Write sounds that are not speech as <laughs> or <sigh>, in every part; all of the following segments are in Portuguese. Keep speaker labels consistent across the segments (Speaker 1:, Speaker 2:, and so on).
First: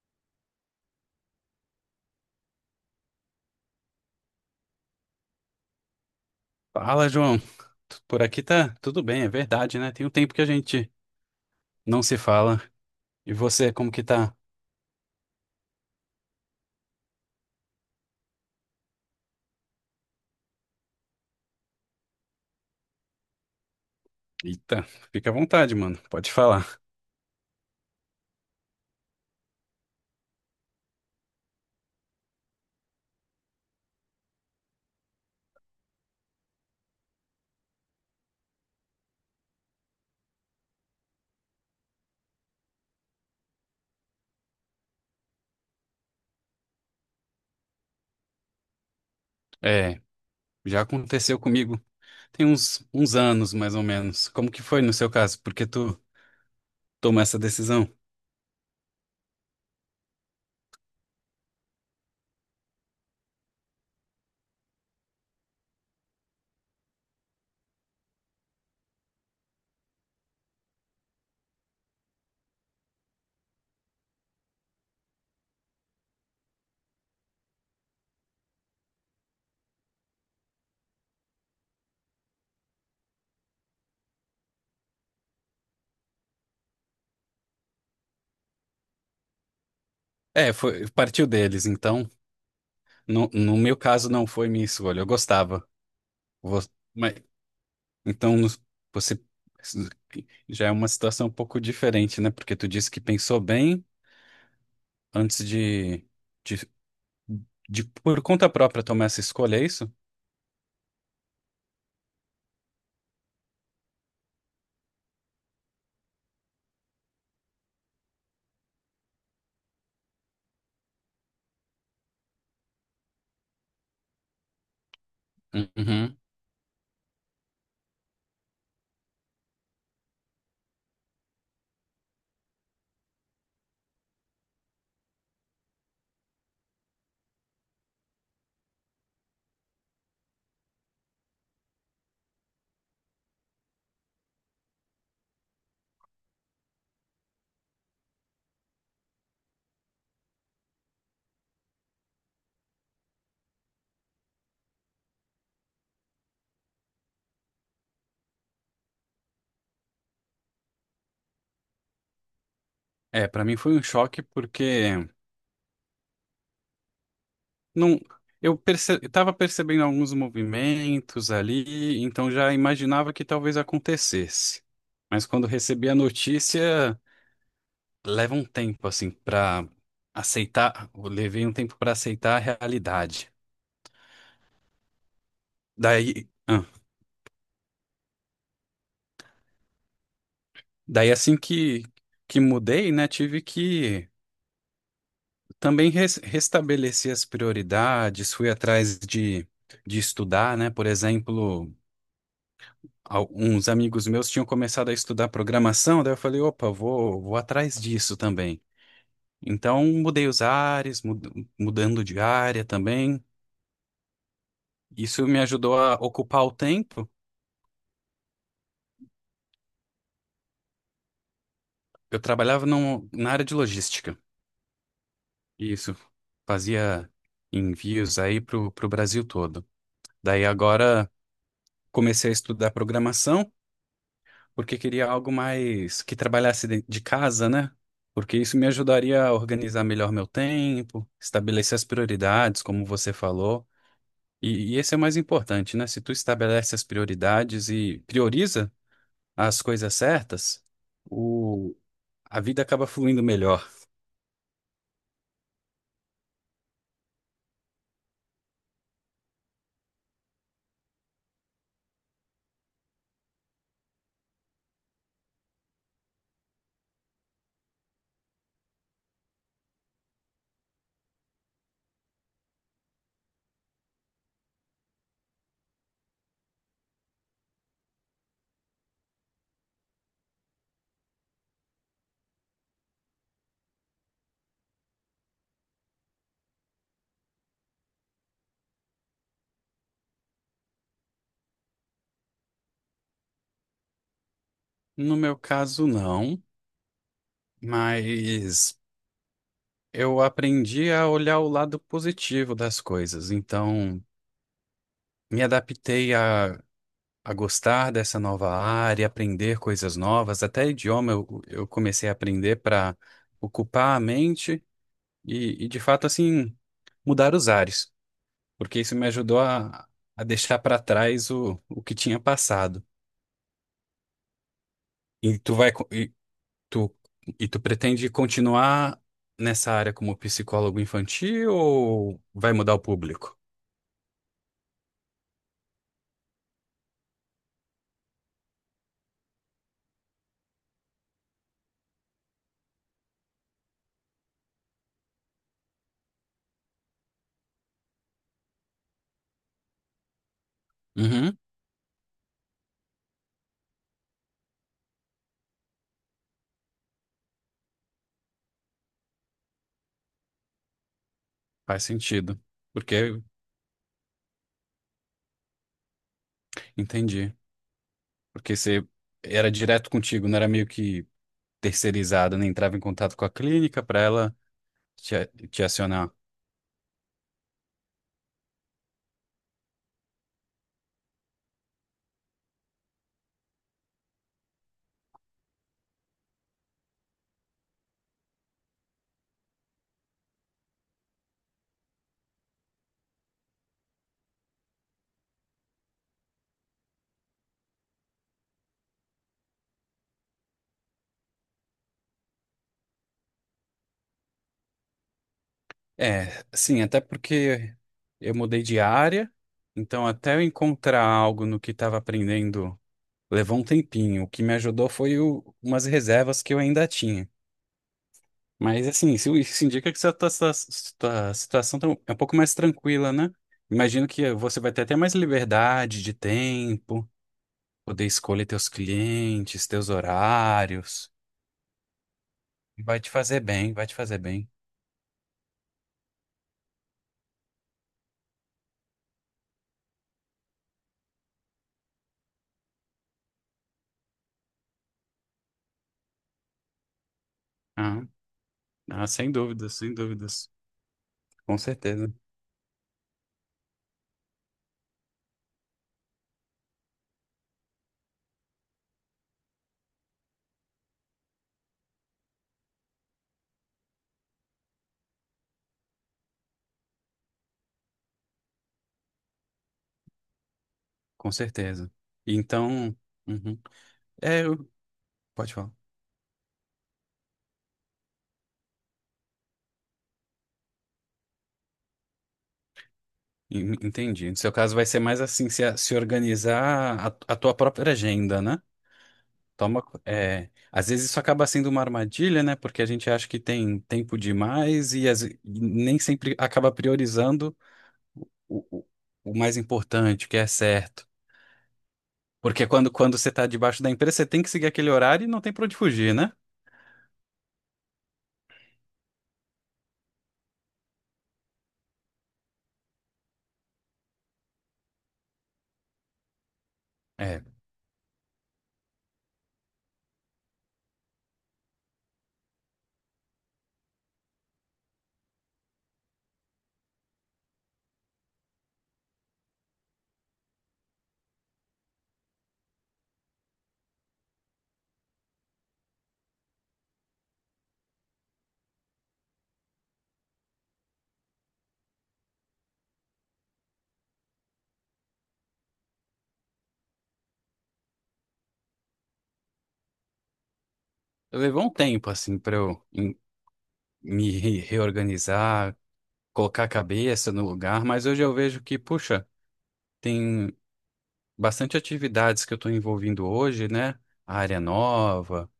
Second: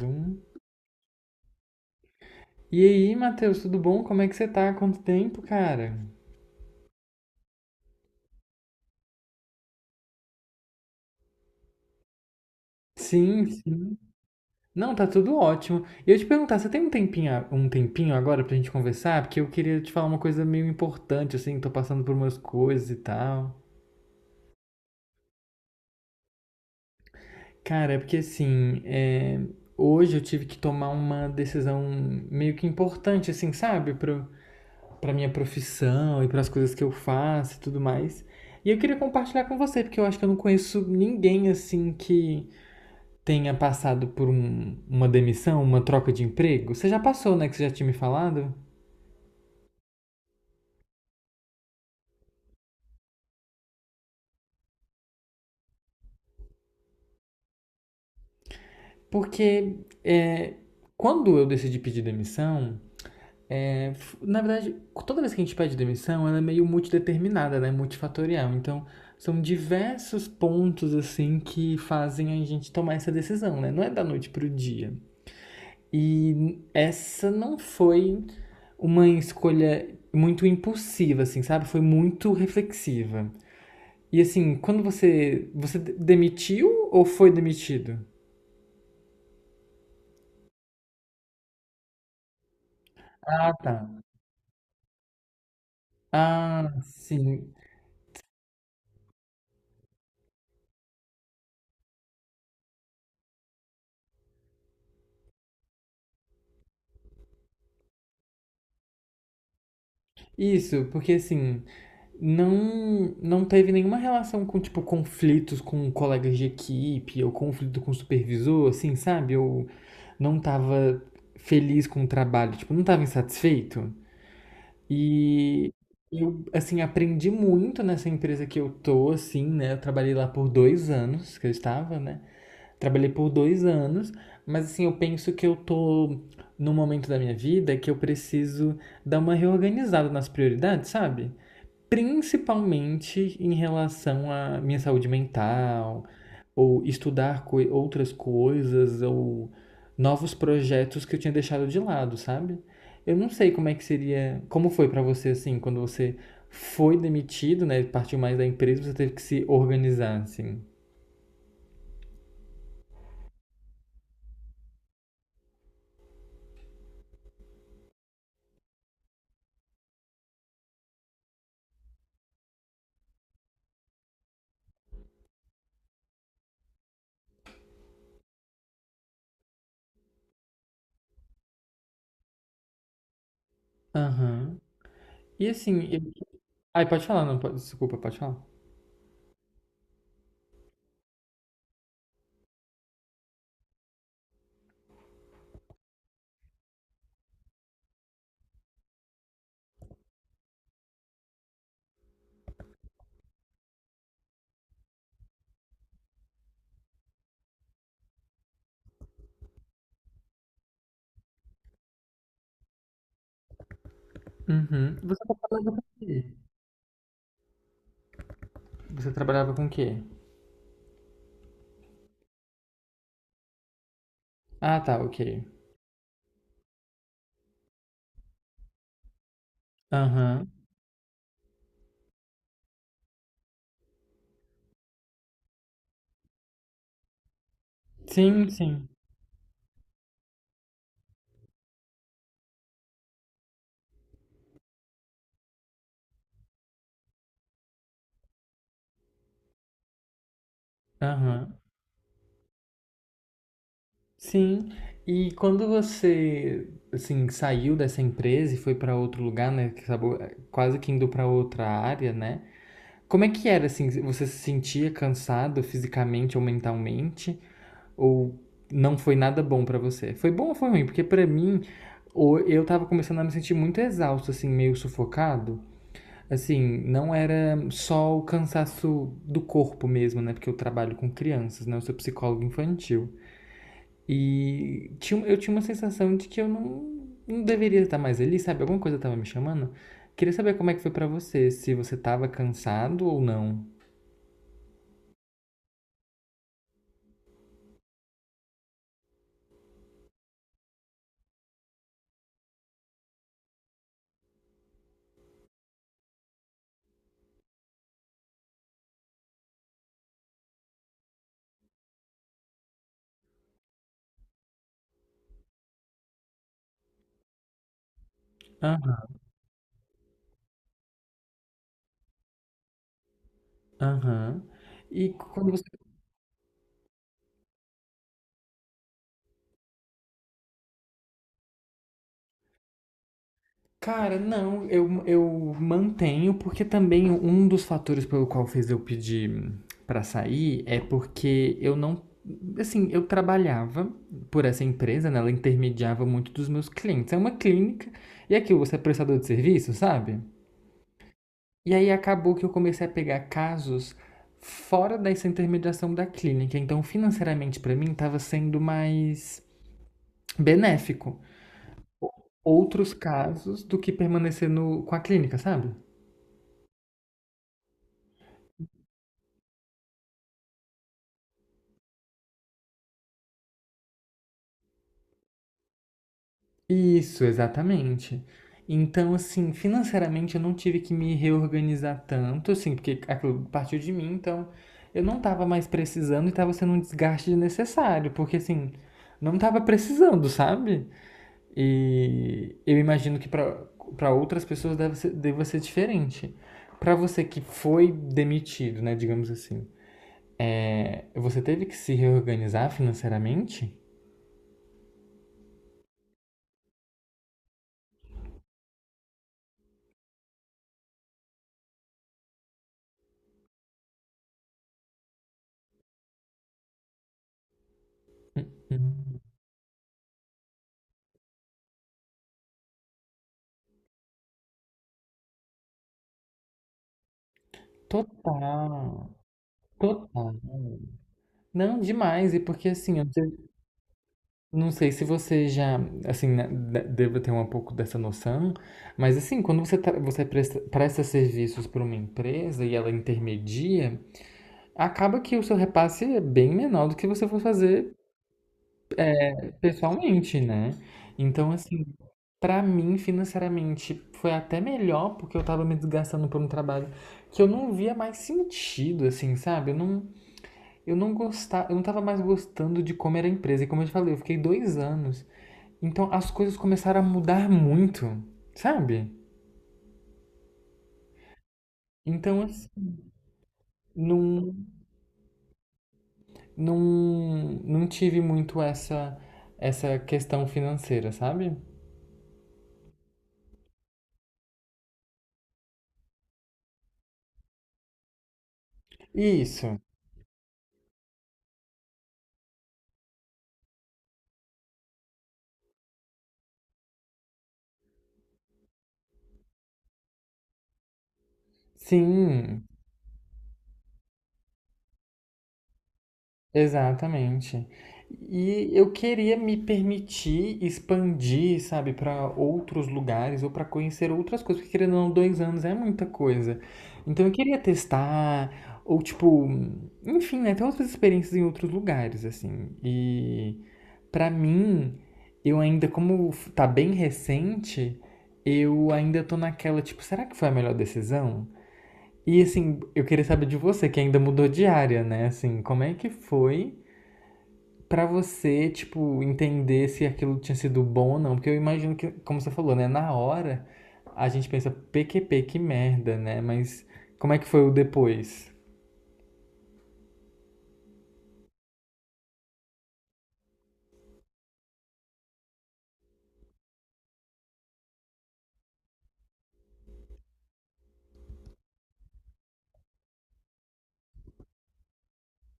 Speaker 1: Zoom. E aí, Matheus, tudo bom? Como é que você tá? Quanto tempo, cara?
Speaker 2: Fala, João. Por aqui tá tudo bem, é verdade, né? Tem um tempo que a gente não se fala. E
Speaker 1: Sim,
Speaker 2: você, como
Speaker 1: sim.
Speaker 2: que tá?
Speaker 1: Não, tá tudo ótimo. E eu te perguntar, você tem um tempinho, um tempinho agora pra gente conversar? Porque eu queria te falar uma coisa meio importante, assim, tô passando por umas coisas e tal.
Speaker 2: Eita, fica à vontade, mano. Pode falar.
Speaker 1: Cara, é porque assim, hoje eu tive que tomar uma decisão meio que importante, assim, sabe? Pra minha profissão e pras coisas que eu faço e tudo mais. E eu queria compartilhar com você, porque eu acho que eu não conheço ninguém, assim, que tenha passado por uma demissão, uma troca de emprego? Você já passou, né? Que você já tinha me falado?
Speaker 2: É, já aconteceu comigo. Tem uns anos, mais ou menos. Como que foi no seu caso? Porque tu tomou essa decisão?
Speaker 1: Porque é, quando eu decidi pedir demissão, é, na verdade, toda vez que a gente pede demissão, ela é meio multideterminada, né? Multifatorial. Então, são diversos pontos, assim, que fazem a gente tomar essa decisão, né? Não é da noite pro dia. E essa não foi uma escolha muito impulsiva, assim, sabe? Foi muito reflexiva. E assim, quando você, você demitiu ou foi demitido?
Speaker 2: É, foi, partiu deles, então. No,
Speaker 1: Ah,
Speaker 2: no meu
Speaker 1: tá.
Speaker 2: caso, não foi minha escolha. Eu gostava. Vo-
Speaker 1: Ah,
Speaker 2: mas,
Speaker 1: sim.
Speaker 2: então, no- Você já é uma situação um pouco diferente, né? Porque tu disse que pensou bem antes de. De De por conta própria tomar essa escolha, é isso?
Speaker 1: Isso, porque assim, não teve nenhuma relação com tipo conflitos com colegas de equipe ou conflito com o supervisor, assim, sabe? Eu não tava feliz com o trabalho, tipo, não tava insatisfeito. E
Speaker 2: Uhum.
Speaker 1: eu assim aprendi muito nessa empresa que eu tô, assim, né? Eu trabalhei lá por dois anos que eu estava, né? Trabalhei por dois anos, mas assim, eu penso que eu tô num momento da minha vida que eu preciso dar uma reorganizada nas prioridades, sabe? Principalmente em relação à minha saúde mental, ou estudar outras coisas, ou novos projetos que eu tinha deixado de lado, sabe? Eu não sei como é que seria, como foi pra você assim, quando você foi demitido, né? Partiu mais da empresa, você teve que se organizar, assim.
Speaker 2: É, pra mim foi um choque porque não eu estava percebendo alguns movimentos ali, então já imaginava que talvez acontecesse. Mas quando recebi a notícia, leva um tempo assim pra aceitar, eu levei um tempo pra aceitar a realidade.
Speaker 1: Aham. E assim, eu
Speaker 2: Daí, ah,
Speaker 1: Ai, pode falar, não pode. Desculpa, pode falar.
Speaker 2: daí assim que mudei, né, tive que também restabeleci as prioridades, fui de estudar, né? Por exemplo, uns amigos meus tinham começado a estudar programação, daí eu falei, opa, vou atrás disso também. Então, mudei os ares, mudando de área também.
Speaker 1: Uhum. Você
Speaker 2: Isso me
Speaker 1: trabalhava
Speaker 2: ajudou
Speaker 1: com o
Speaker 2: a
Speaker 1: quê?
Speaker 2: ocupar o tempo.
Speaker 1: Você trabalhava com o quê?
Speaker 2: Eu trabalhava na área de logística.
Speaker 1: Ah, tá, ok.
Speaker 2: Isso. Fazia envios aí para o Brasil todo. Daí
Speaker 1: Aham.
Speaker 2: agora comecei a estudar programação. Porque queria algo mais que trabalhasse de casa, né? Porque
Speaker 1: Sim,
Speaker 2: isso me
Speaker 1: sim.
Speaker 2: ajudaria a organizar melhor meu tempo, estabelecer as prioridades, como você falou. E esse é o mais importante, né? Se tu estabelece as prioridades e prioriza as coisas certas,
Speaker 1: Aham.
Speaker 2: o, a vida acaba fluindo melhor.
Speaker 1: Sim. E quando você, assim, saiu dessa empresa e foi pra outro lugar, né? Que acabou quase que indo pra outra área, né? Como é que era, assim? Você se sentia cansado fisicamente ou mentalmente? Ou não foi nada bom pra você? Foi bom ou foi ruim? Porque pra mim, eu tava começando a me sentir muito exausto, assim, meio sufocado. Assim, não era só o cansaço do corpo mesmo, né? Porque eu trabalho com crianças, né? Eu sou psicólogo infantil. E tinha, eu tinha uma sensação de que eu não deveria estar mais ali, sabe? Alguma coisa tava me chamando. Queria saber como é que foi pra você, se você tava cansado ou não.
Speaker 2: No meu caso, não, mas eu aprendi a olhar o lado positivo das coisas. Então, me adaptei a gostar dessa nova área, aprender coisas novas, até idioma eu comecei a aprender para ocupar a mente de fato, assim, mudar os ares, porque isso me
Speaker 1: Aham,
Speaker 2: ajudou a deixar para trás o que tinha passado.
Speaker 1: aham. E
Speaker 2: E
Speaker 1: quando
Speaker 2: tu
Speaker 1: você
Speaker 2: vai, co- tu, e tu pretende continuar nessa área como psicólogo infantil ou vai mudar o público?
Speaker 1: Cara, não, eu mantenho, porque também um dos fatores pelo qual fez eu pedir pra sair é porque eu não. Assim, eu trabalhava por essa empresa, né? Ela intermediava muito dos meus clientes. É uma clínica, e é aquilo, você é prestador de serviço, sabe?
Speaker 2: Uhum,
Speaker 1: E aí acabou que eu comecei a pegar casos fora dessa intermediação da clínica. Então, financeiramente, pra mim, tava sendo mais benéfico
Speaker 2: faz sentido,
Speaker 1: outros
Speaker 2: porque
Speaker 1: casos do que permanecer no, com a clínica, sabe?
Speaker 2: entendi, porque você era direto contigo, não era meio que terceirizada, né, entrava em contato com a clínica para ela te acionar.
Speaker 1: Isso, exatamente. Então, assim, financeiramente eu não tive que me reorganizar tanto, assim, porque aquilo partiu de mim, então eu não tava mais precisando e tava sendo um desgaste desnecessário, porque assim, não tava precisando, sabe? E eu imagino que pra para outras pessoas deve ser, deva ser diferente. Pra você que foi demitido, né, digamos assim, você teve que se reorganizar financeiramente?
Speaker 2: É, sim, até porque eu mudei de área, então até eu encontrar algo no que estava aprendendo levou um tempinho. O que me ajudou foi umas reservas que eu ainda tinha. Mas assim, isso indica que sua situação tá é um pouco mais tranquila, né? Imagino que você vai ter até mais liberdade de tempo, poder escolher teus
Speaker 1: Total,
Speaker 2: clientes, teus
Speaker 1: total.
Speaker 2: horários.
Speaker 1: Não, demais. E porque assim,
Speaker 2: Vai te fazer bem, vai te fazer bem.
Speaker 1: não sei se você já, assim, né, deva ter um pouco dessa noção, mas assim, quando você, você presta serviços para uma empresa e ela intermedia, acaba que o seu repasse é bem menor do que você for fazer
Speaker 2: Ah, ah, sem dúvidas, sem
Speaker 1: pessoalmente,
Speaker 2: dúvidas.
Speaker 1: né? Então,
Speaker 2: Com
Speaker 1: assim,
Speaker 2: certeza,
Speaker 1: para mim, financeiramente, foi até melhor porque eu tava me desgastando por um trabalho que eu não via mais sentido, assim, sabe? Eu não gostava, eu não tava mais gostando de como era a empresa. E como eu te falei, eu fiquei dois anos. Então as coisas começaram a mudar muito, sabe?
Speaker 2: com certeza.
Speaker 1: Então assim,
Speaker 2: Então, uhum. É,
Speaker 1: não,
Speaker 2: eu- pode falar.
Speaker 1: não, não tive muito essa, essa questão financeira, sabe?
Speaker 2: Entendi. No seu caso vai ser mais assim, se organizar a tua própria agenda, né?
Speaker 1: Isso.
Speaker 2: É, às vezes isso acaba sendo uma armadilha, né? Porque a gente acha que tem tempo demais e e nem sempre acaba priorizando o, o o mais importante, o que é certo.
Speaker 1: Sim,
Speaker 2: Porque quando você está debaixo da empresa, você tem que seguir aquele horário e não tem para onde fugir, né?
Speaker 1: exatamente. E eu queria me permitir expandir, sabe, para outros lugares ou para conhecer outras coisas, porque querendo ou não, dois anos é muita coisa. Então eu
Speaker 2: É.
Speaker 1: queria testar, ou tipo, enfim, né, ter outras experiências em outros lugares, assim. E para mim, eu ainda, como tá bem recente, eu ainda tô naquela, tipo, será que foi a melhor decisão? E assim, eu queria saber de você, que ainda mudou de área, né? Assim, como é que foi pra você, tipo, entender se aquilo tinha sido bom ou não? Porque eu imagino que, como você falou, né? Na hora, a gente pensa, PQP, que merda, né? Mas como é que foi o depois?
Speaker 2: Levou um tempo, assim, pra eu em- me re- reorganizar, colocar a cabeça no lugar, mas hoje eu vejo que, puxa, tem bastante atividades que eu estou envolvindo hoje, né? A área nova,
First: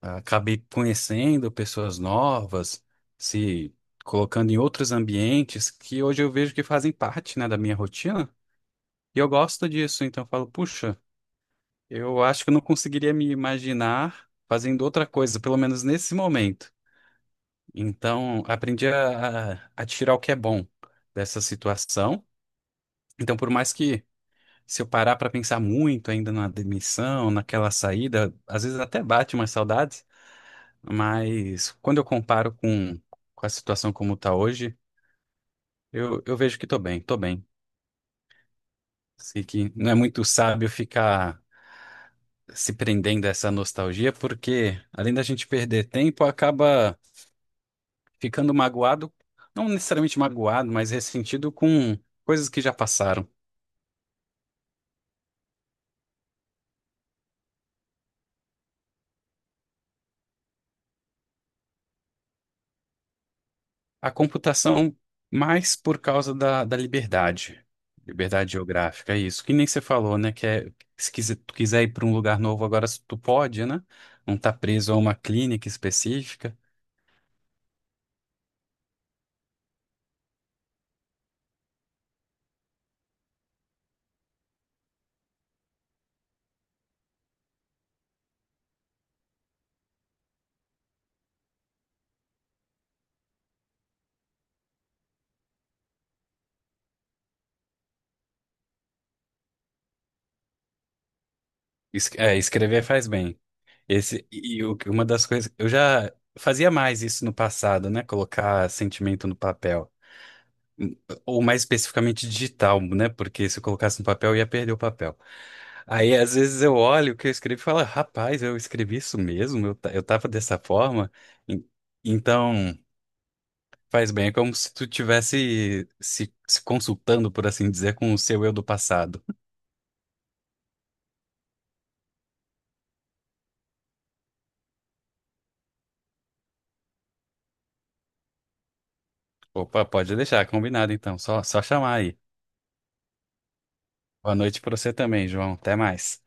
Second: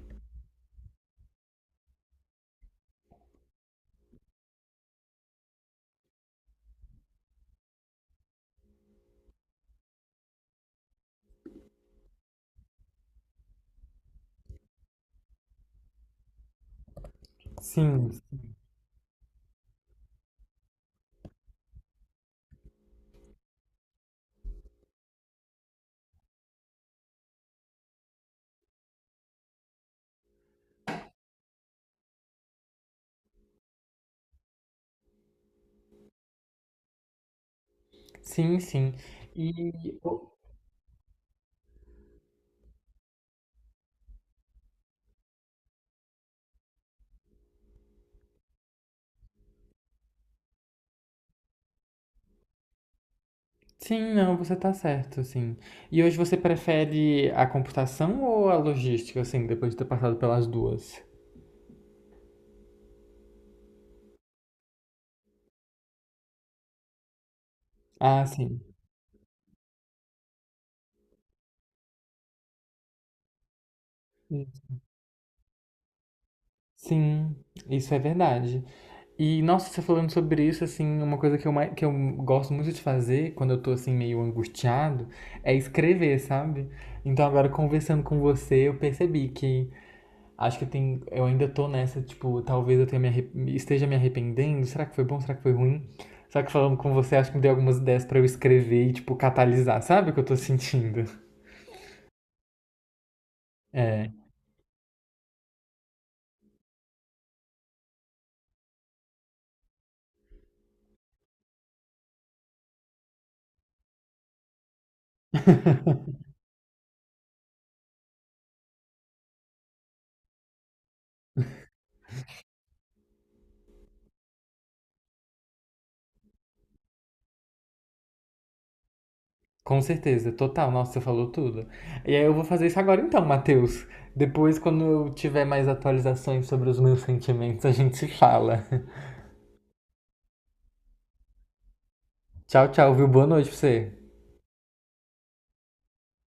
Speaker 2: acabei conhecendo pessoas novas, se colocando em outros ambientes que hoje eu vejo que fazem parte, né, da minha rotina, e eu gosto disso, então eu falo, puxa, eu acho que eu não conseguiria me imaginar fazendo outra coisa, pelo menos nesse momento.
Speaker 1: Sim,
Speaker 2: Então, aprendi a tirar o que é bom dessa situação. Então, por mais que se eu parar para pensar muito ainda na demissão, naquela saída, às vezes até bate umas saudades, mas quando eu comparo com a situação como está hoje, eu vejo que estou bem, estou bem.
Speaker 1: sim, sim. E.
Speaker 2: Sei que não é muito sábio ficar se prendendo a essa nostalgia, porque além da gente perder tempo, acaba ficando magoado, não necessariamente magoado, mas ressentido com coisas que já passaram.
Speaker 1: Sim, não, você tá certo, sim. E hoje você prefere a computação ou a logística, assim, depois de ter passado pelas duas?
Speaker 2: A computação mais por causa da liberdade,
Speaker 1: Ah,
Speaker 2: liberdade
Speaker 1: sim.
Speaker 2: geográfica, é isso. Que nem você falou, né? Se quiser, tu quiser ir para um lugar novo agora, tu pode, né? Não tá preso a uma clínica específica.
Speaker 1: Sim, isso é verdade. E, nossa, você falando sobre isso, assim, uma coisa que mais que eu gosto muito de fazer quando eu tô, assim, meio angustiado é escrever, sabe? Então, agora, conversando com você, eu percebi que acho que tem, eu ainda tô nessa, tipo, talvez eu tenha esteja me arrependendo. Será que foi bom? Será que foi ruim? Só que falando com você, acho que me deu algumas ideias pra eu escrever e, tipo, catalisar, sabe o que eu tô sentindo?
Speaker 2: Escrever faz bem.
Speaker 1: É.
Speaker 2: Esse, uma das coisas, eu já fazia mais isso no passado, né? Colocar sentimento no papel. Ou mais especificamente digital, né? Porque se eu colocasse no papel, ia perder o papel. Aí, às vezes, eu olho o que eu escrevi e falo, rapaz, eu escrevi isso mesmo, eu tava dessa forma. En- Então, faz bem, é como se tu tivesse se consultando, por assim dizer, com o seu eu do passado.
Speaker 1: Com certeza, total. Nossa, você falou tudo. E aí eu vou fazer isso agora então, Matheus. Depois, quando eu tiver mais atualizações sobre os meus sentimentos, a gente se fala.
Speaker 2: Opa, pode deixar, combinado então, só chamar aí.
Speaker 1: <laughs> Tchau, tchau, viu? Boa noite pra você.
Speaker 2: Boa noite pra você também, João. Até mais.